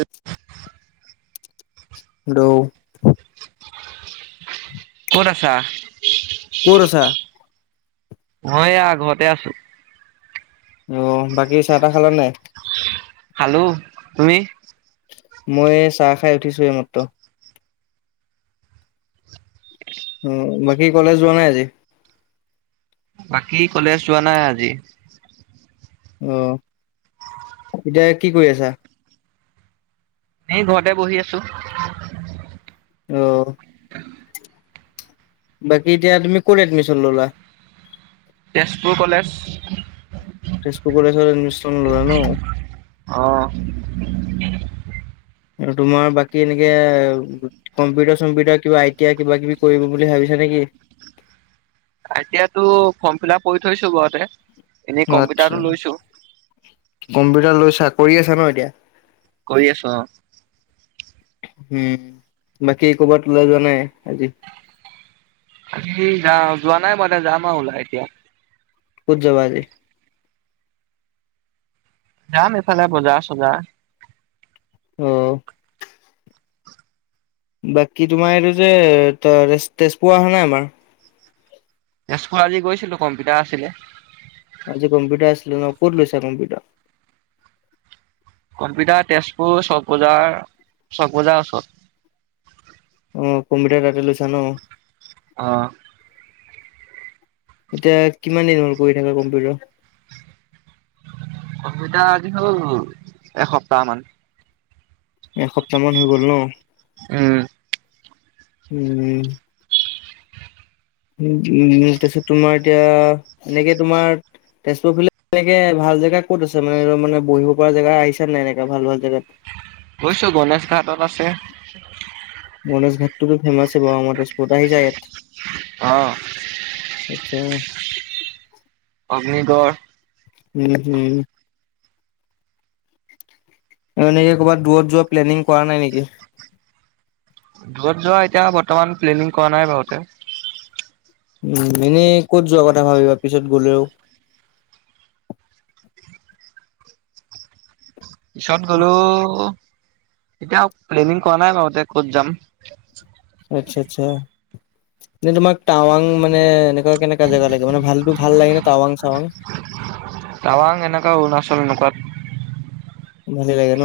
এই [unintelligible] দৌ ক'ত আছা কত আছা মই এইয়া ঘৰতে আছো অ বাকী চাহ তাহ খালা নাই খালো তুমি মই চাহ খাই উঠিছো এইমাত্ৰ। উ বাকী কলেজ যোৱা নাই আজি। কী কলেজ যোৱা নাই আজি? অহ, এতিয়া কি কই আছা। এই ঘৰতে বহি আছো। অ'। [inaudible] বাকী এতিয়া তুমি ক'ত এডমিছন ললা? তেজপুৰ কলেজ। তেজপুৰ কলেজত এডমিশ্যন ল'লা ন? অহ। আৰু তোমাৰ বাকী এনেকে কম্পিউটাৰ-চম্পিউটাৰ কিবা আই টি আই কিবা কিবি কৰিব বুলি ভাবিছা নেকি? আই টি আইটো ফৰ্ম ফিলআপ কৰি থৈছো ঘৰতে। এনেই আচ্ছা কম্পিউটাৰটো লৈছো, কম্প লৈচা কৰি আছা ন এতিয়া কৰি আছো অ'। উম, বাকী ক'বাত ওলাই যোৱা নাই আজি। আজি যোৱা নাই মই, যাম আৰু ওলাই এতিয়া। ক'ত যাবা আজি? যাম এইফালে বজাৰ চজাৰ। অঁ বাকী তোমাৰ এইটো যে তেজপুৰ অহা নাই আমাৰ। [unintelligible] আজি গৈছিলো কম্পিউটাৰ আছিলে। [unintelligible] ' ক'ত লৈছা কম্পিউটা। কম্পিউটাৰ, তেজপুৰ চকবজাৰ, চকবজাৰ ওচৰত। অ', কম্পিউটাৰ তাতে লৈছা ন? অ'। এতিয়া কিমান দিন হ'ল কৰি থাকা কম্পিউটাৰ? কম্পিউটাৰ আজি হ'ল এসপ্তাহ মান। এসপ্তাহ মান হৈ গ'ল ন উম। উম। উ উ তাৰপিছত তোমাৰ এতিয়া এনেকে তোমাৰ [unintelligible] তোমাৰ এতিয়া, তেনেতে তোমাৰ, তেজপুৰ ফালে তেনেকে ভাল জেগা ক'ত আছে, মানে বহিব পৰা জেগা আহিছানে নাই। এনেককাে ভাল ভাল জেগাত। গইছোঁ গণেশ ঘাটত আছে। গণেশ ঘাট টো মোৰ ফেৰ্মাচ। লোৱা মতে স্পট আহি যায় ইয়াত, অ'। আচ্ছা। অগ্নিগড় উম, হম। এনেকে ক'ৰবাত দূৰত যোৱা প্লেনিং কৰা নাই নেকি? দূৰত যোৱা এতিয়া বৰ্তমান প্লেনিং কৰা নাই বাৰু এতিয়া। উ এনেই ক'ত যোৱা কথা ভাবিবা পিছত গলেও। পিছত গ'লো এতিয়া প্লেনিং কৰা নাই বাওঁ ক'ত যাম আচ্ছা আচ্ছা তোমাক টাৱাং মানে এনেকুৱা কেনেকুৱা জেগা লাগে। মানে ভালটো ভাল লাগে নে? টাৱাং চাৱাং। টাৱাং এনেকুৱা, অৰুণাচল এনেকুৱাত। ভালেই লাগে ন।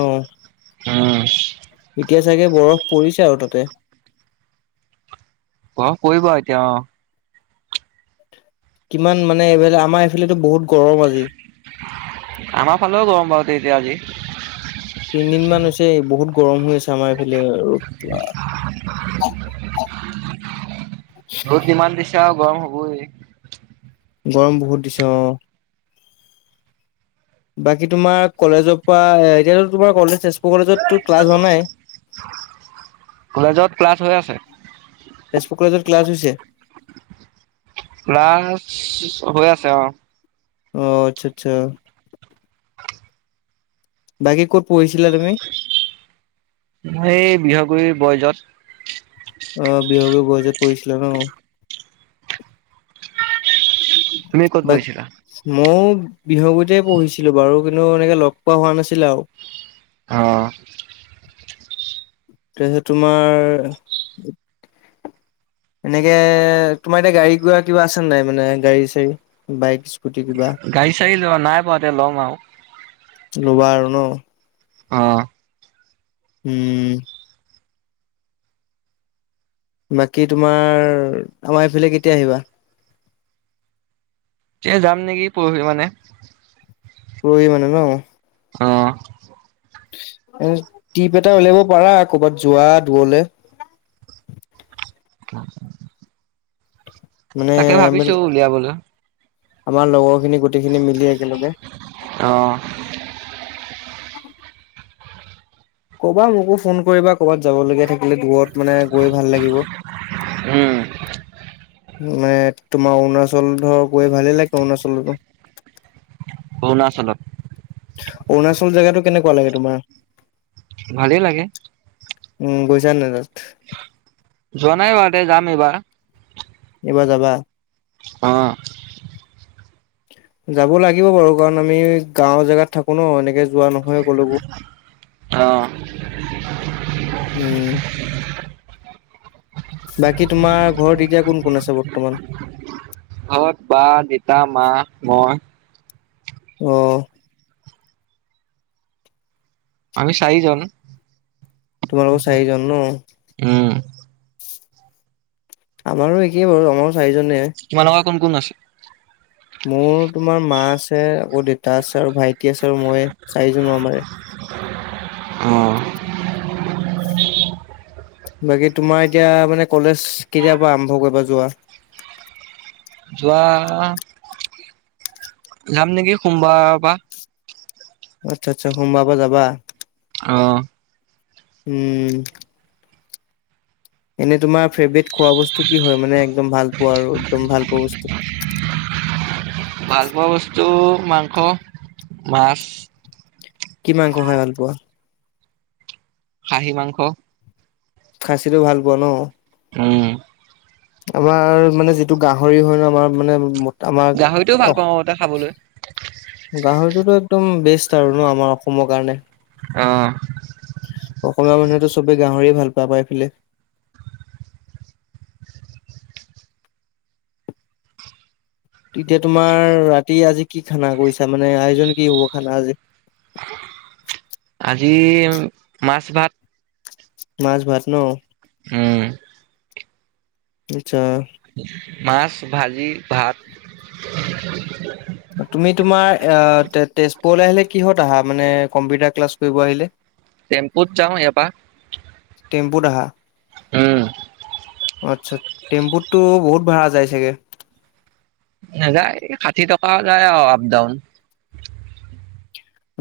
উম [inaudible] এতিয়া চাগে বৰফ পৰিছে আৰু তাতে। গৰম পৰিব এতিয়া, অ কিমান মানে, এইফালে, আমাৰ এইফালেটো বহুত গৰম আাজি। আমাৰ ফালেও গৰম বাৰু, তেন্তে আজি। তিনদিন মান হৈছে। বহুত গৰম হৈ আছে আমাৰ এইফালে আৰু পুৱা। ৰ'দ কিমান দিছ এতিয়া আৰু গৰম হ'বই। গৰম বহুত দিছে, অ বাকী, তোমাৰ কলেজৰ পৰা। এতিয়াতো তোমাৰ কলেজ, তেজপুৰ কলেজতটো ক্লাছ হোৱা নাই। কলেজত ক্লাছ হৈ আছে? তেজপুৰ কলেজত ক্লাছ হৈছে। ক্লাছ হৈ আছে অ অ', আচ্ছা, আচ্ছা। বাকী ক'ত পঢ়িছিলা, তুমি? মই, এই বৃহগুৰি বইচত। তে পহিছিলা ন? তুমি ক'ত পঢ়িছিলা [unintelligible] মও বিহগুতে পঢ়িছিলো বাৰু, কিন্তু এনেকে লগ পোৱা হোৱা নাছিলে আৰু। অ'। তেন্তে তোমাৰ এনেকে, তোমাৰ এতিয়া গাড়ী-ঘোৰা কিবা আছে নাই মানে, গাড়ী-চাড়ী, বাইক? স্কুটি কিবা গাড়ী-চাড়ি লোৱা নাই বাও এতিয়া, ল'ম আও। ল'বা আৰু ন। অ'। উম। বাকী তোমাৰ, আমাৰ এইফালে কেতিয়া আহিবা? [unintelligible] যাম নেকি, পৰহি মানে। পৰহি মানে, ন? অ'। এ টিপ এটা উলিয়াব পাৰা, কৰ'বাত যোৱা দুৱলে? [unintelligible] মানে তাকে আমি ভাবিছোঁ, উলিয়াবলৈ। আমাৰ লগত। [unintelligible] গোটেইখিনি মিলি একেলগে। অ [inaudible] [unintelligible] ক'বা মোকো, ফোন কৰিবা, কৰ'বাত যাব লগীয়া থাকি মানে দূৰত মানে, গৈ ভাল লাগিব। উম, মানে তোমাৰ অৰুণাচল, ধৰ, গৈ ভালেই লাগিব, অৰুণাচলতো। অৰুণাচলত। অৰুণাচল জেগাতটো কেনেকুৱা লাগে তোমাৰ? ভালেই লাগে। উম, গৈছা নাই তাত? যোৱা নাই বাৰু এতিয়া, যাম এইবাৰ। এইবাৰ যাবা? অ'। যাব লাগিব বাৰু কাৰণ, আমি গাঁওৰ জেগাত থাকো ন, এনেকে যোৱা নহয় কলৈকো। অ, উম। বাকী তোমাৰ ঘৰত এতিয়া, কোন কোন আছে বৰ্তমান। ঘৰত বা, দেতা, মা, মই অ'। আমি চাৰিজন। তোমালোকৰ চাৰিজন, ন? উম, আমাৰো একেই বাৰু, আমাৰো চাৰিজনেই। তোমালোকৰ কোন কোন আছে? মোৰ তোমাৰ মা আছে আকৌ দেউতা আছে আৰু ভাইটি আছে আৰু মই, চাৰিজনো আমাৰে। উম। বাকী তোমাৰ এতিয়া মানে কলেজ কেতিয়াৰ পৰা আৰম্ভ কৰিবা যোৱা? যোৱা, যাম নেকি সোমবাৰৰ পা। আচ্ছা, আচ্ছা সোমাবাৰৰ পা যাবা। অ'। উম। এনেই তোমাৰ ফেভৰেট খোৱা বস্তু কি হয় মানে একদম ভাল পোৱা আৰু একদম ভাল পোৱা বস্তু। ভালপোৱা বস্তু মাংস, মাছ। কি মাংস খাই ভালপোৱা? খাহি মাংস। খাচিটো ভাল পোৱা ন'? উম। আমাৰ মানে যিটো গাহৰি হয় ন' আমাৰ মানে আমাৰ গাহৰিটোও ভাল পাওঁ আগতে খাবলৈ। [inaudible] গাহৰিটো একদম বেষ্ট। আৰু আমাৰ অসমৰ কাৰণে। অ, অসমীয়া মানুহেতো চবে গাহৰি ভাল পাই আমাৰ এইফালে। এতিয়া তোমাৰ ৰাতি আজি কি খানা কৰিছা মানে আয়োজন কি হ'ব খানা আজি? আজি মাছ ভাত। মাছ ভাত ন'? হম্। আচ্ছা। মাছ, ভাজি, ভাত। তুমি তোমাৰ এ তে তেজপুৰলৈ আহিলে কিহঁত আহা? মানে কম্পিউটাৰ ক্লাছ কৰিব আহিলে। টেম্পুত যাওঁ ইয়াৰ পা। টেম্পুত আহা? উম। আচ্ছা, টেম্পুতটো বহুত ভড়া যায় চাগে? নাযায় ষাঠি টকা মান যায় আৰু আপ ডাউন।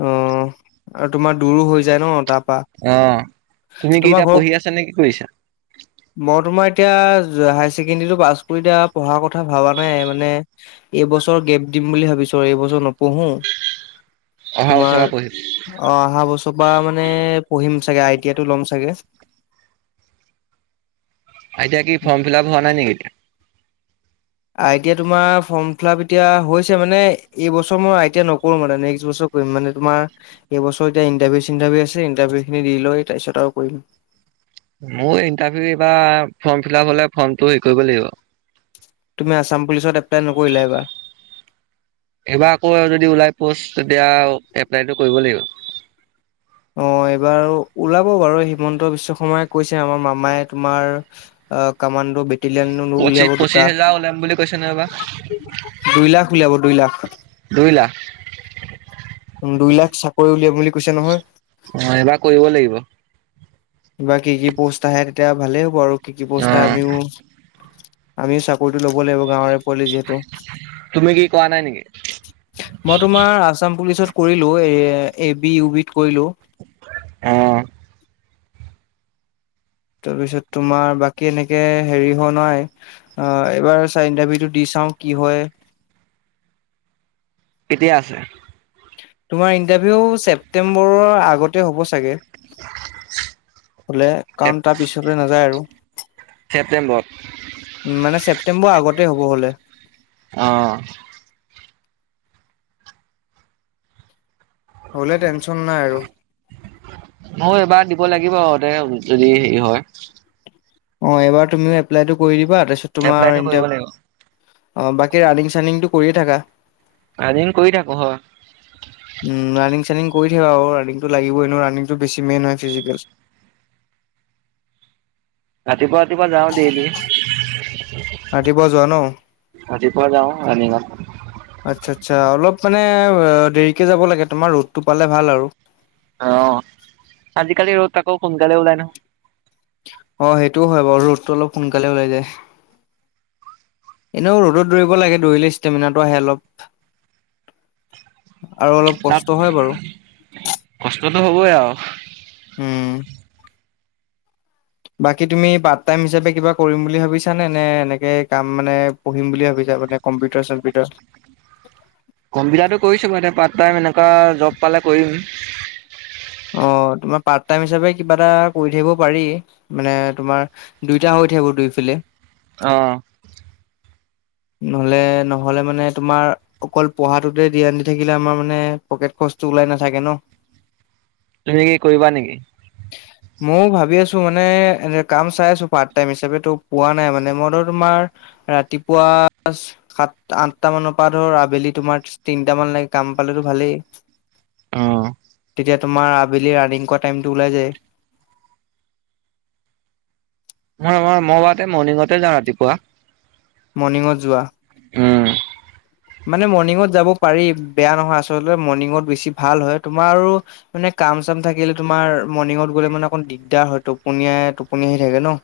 অ', আৰু তোমাৰ দূৰো হৈ যায় ন' তাৰ পৰা অ', তুমি কি তোমাৰ এতিয়া ঘৰ পঢ়ি আছা নে কি কৰিছা? মই তোমাৰ এতিয়া হায় ছেকেণ্ডৰীতো পাছ কৰি এতিয়া পঢ়াৰ কথা ভবা নাই মানে এইবছৰ গেপ দিম বুলি ভাবিছো এইবছৰ নপঢ়ো। অহা বছৰ তোমাৰ পৰা পঢ়িম অ', অহা বছৰ পৰা মানে পঢ়িম। চাগে আই টি আই টো ল'ম চাগে। [unintelligible] কি ফৰ্ম ফিলাপ হোৱা নাই নিকি? আই টি আই তোমাৰ ফ'ৰ্ম ফিল আপ এতিয়া হৈছে মানে এইবছৰ মই আই টি আই নকৰোঁ মানে নেক্সট বছৰ কৰিম মানে তোমাৰ এইবছৰ এতিয়া ইণ্টাৰভিউ চিন্তাৰভিউ আছে ইণ্টাৰভিউখিনি দি লৈ তাৰপিছত আৰু কৰিম। মোৰ ইণ্টাৰভিউ এইবাৰ ফৰ্ম ফিলাপ হ'লে ফৰ্মটো হেৰী কৰিব লাগিব। তুমি আছাম পুলিচত এপ্লাই নকৰিলা এবাৰ? এইবাৰ আকৌ যদি ওলাই প'ষ্ট তেতিয়া এপ্লাইটো কৰিব লাগিব। অ', এইবাৰ ওলাব বাৰু হিমন্ত বিশ্ব শৰ্মাই কৈছে আমাৰ মামাই তোমাৰ আ, কামান ডো বেটেলিয়ান পঁচিশ উলিয়াব পঁচিশ দুটা, হেজাৰ ওলাম বুলি কৈছে নহয় এইবাৰ দুই লাখ উলিয়াব দুই লাখ। দুই লাখ দুই লাখ চাকৰি উলিয়াম বুলি কৈছে নহয় অ', এবাৰ কৰিব লাগিব। [unintelligible] কি কি প'ষ্ট আহে, তেতিয়া ভালেই হ'ব আৰু কি কি অ পোষ্ট আহে আমিও আমি চাকৰিটো ল'ব লাগিব গাঁৱৰে [unintelligible] যিহেতু, তুমি কি কৰা নাই নেকি? মই তোমাৰ আছাম পুলিচত কৰিলোঁ অ', A, A- B, U- B ত কৰিলোঁ। অ' তাৰপিছত তোমাৰ বাকী এনেকে হেৰি হোৱা নাই, আ এইবাৰ চাৰ ইন্টাৰভিউটো দি চাওঁ, কি হয় কেতিয়া আছে? তোমাৰ ইণ্টাৰভিউ ছেপ্তেম্বৰৰ আগতে হ'ব চাগে হলে, কাৰণ তাৰ পিছলৈ নাযায় আৰু। ছেপ্তেম্বৰত উ মানে ছেপ্তেম্বৰৰ আগত [inaudible] অ' হ'লে টেনচন নাই আৰু। ময়ো [unintelligible] যদি হেৰি হয় অ', এইবাৰ তুমিও এপ্লাইটো কৰি দিবা তাৰছত তোমাৰ এপ্লাইটো কৰিব ইণ্টাৰ লাগিব। অ' বাকী ৰানিং চানিংটো কৰিয়ে থাকা ৰানিং কৰি থাকো হ উম ৰানিং কৰি থাকা আৰু ৰাংটো লাগিবই ৰাংটো বেছি মেইন হয় ফিজিকেল ৰাতিুৱা ৰাতিপুৱা যাওঁ দেলি যোৱা ন ৰাতিপুৱা যাওঁ ৰানিঙত আচ্ছা আচ্ছা অলপ মানে দেৰিকে যাব লাগে তোমাৰ ৰ'দটো পালে ভাল আৰু অ আজিকালি ৰ'দ আকৌ সোনকালে ওলাই ন অ' সেইটোও হয় বাৰু ৰ'দটো অলপ সোনকালে ওলাই যায় এনেও ৰ'দত দৌৰিব লাগে দৌৰিলে ষ্টেমিনাটো আহে অলপ আৰু অলপ তাত কষ্ট হয় বাৰু কষ্টটো হ'বই আৰু উম! বাকী তুমি পাৰ্ট টাইম হিচাপে কিবা কৰিম বুলি ভাবিছা নে নে এনেকে কাম মানে পঢ়িম বুলি ভাবিছা মানে কম্পিটাৰ চম্পিউটাৰ কম্পিউটাৰটো কৰিছো মানে পাৰ্ট টাইম এনেকুৱা জব পালে কৰিম অ' তোমাৰ পাৰ্ট টাইম হিচাপে কিবা এটা কৰি থাকিব পাৰি মানে তোমাৰ দুইটা হৈ থাকিব দুইফালে আহ নহলে নহ'লে মানে তোমাৰ অকল পঢ়াটোতে ধ্যান দি থাকিলে আমাৰ মানে পকেট খৰচটো ওলাই নাথাকে ন তুমি কি কৰিবা নেকি ময়ো ভাবি আছোঁ মানে এ, কাম চাই আছোঁ পাৰ্ট টাইম হিচাপে ত' পোৱা নাই মানে মইতো তোমাৰ ৰাতি পুৱা সাত, আঠটা মানৰ পৰা ধৰ আবেলি তোমাৰ তিনটামানলে কাম পালেতো ভালেই। অ'। এতিয়া তোমাৰ আবেলি ৰানিং কৰা টাইমটো ওলাই যায়। ম-মই মাতে মৰ্ণিঙতে যাওঁ ৰাতিপুৱা। মৰ্ণিঙত যোৱা। উম। মানে মৰ্ণিঙত যাব পাৰি বেয়া নহয় আচলতে মৰ্ণিঙত বেছি ভাল হয়, তোমাৰো মানে কাম চাম থাকিলে তোমাৰ মৰ্ণিঙত গ'লে মানে অকণ দিগদাৰ হয়, টোপনিয়াই টোপনিয়াই থাকে ন'।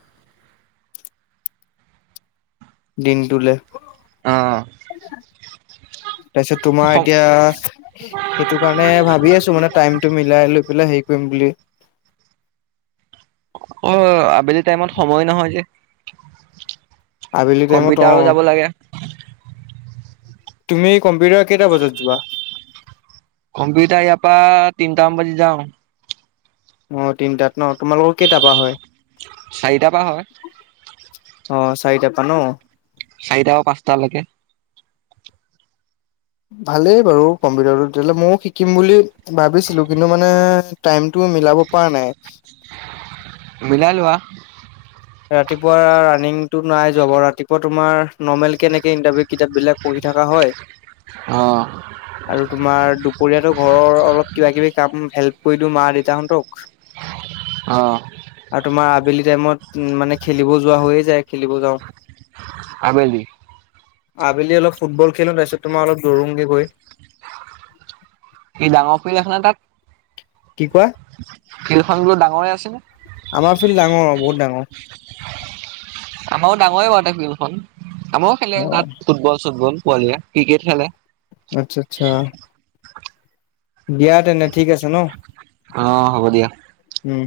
দিনটোলে। অ' তাৰপিছত তোমাৰ এতিয়া, সেইটো কাৰণে ভাবি আছোঁ মানে টাইমটো মিলাই লৈ পেলাই হেৰি কৰিম বুলি। অ', আবেলি টাইমত সময় নহয় যে। আবেলি টাইমত অ কম্পিউটাৰো যাব লাগে। তুমি কম্পিউটাৰ কেইটা বজাত যোৱা? কম্পিউতাৰ ইয়াৰ পা তিনটামান বাজি যাওঁ। অ', তিনটাত ন' তোমালোকৰ কেইটাৰ পা হয়? চাৰিটাৰ পৰা হয় অ', চাৰিটা পা ন'। চাৰিটা পা পাঁচটালৈকে। ভালেই বাৰু কম্পিউটাৰটো তেতিয়াহ'লে ময়ো শিকিম বুলি ভাবিছিলোঁ কিন্তু মানে টাইমটো মিলাব পাৰা নাই। মিলাই লোৱা। ৰাতিপুৱা ৰানিংটো নাই যোৱা বাৰ ৰাতিপুৱা তোমাৰ নৰ্মেল কেনেকে ইন্টাৰভিউ কিতাপবিলাক পঢ়ি থাকা হয়। অ' আৰু তোমাৰ দুপৰীয়াটো ঘৰৰ অলপ কিবা কিবি কাম হেল্প কৰি দিওঁ মা দেতাহঁন্তক। অ'। আৰু তোমাৰ আবেলি টাইমত উম, মানে খেলিব যোৱা হৈয়ে যায়, খেলিব যাওঁ। আবেলি। আবেলি অলপ ফুটবল খেলোঁ তাৰপিছত তোমাৰ অলপ দৌৰোগে গৈ। কি ডাঙৰ ফিল্ড আছেনে তাত? কি কয়? ফিলখন বোলো ডাঙৰে আছেনে? আমাৰ ফিল্ড ডাঙৰ, বহুত ডাঙৰ। আমাৰো ডাঙৰে [unintelligible] ফিল্ডখন। আমাৰো খেলে অ তাত ফুটবল, চুটবল। পোৱালিয়ে ক্ৰিকেট খেলে। আচ্ছা, আচ্ছা। দিয়া তেনে ঠিক আছে ন? অ', হ'ব দিয়া। উম।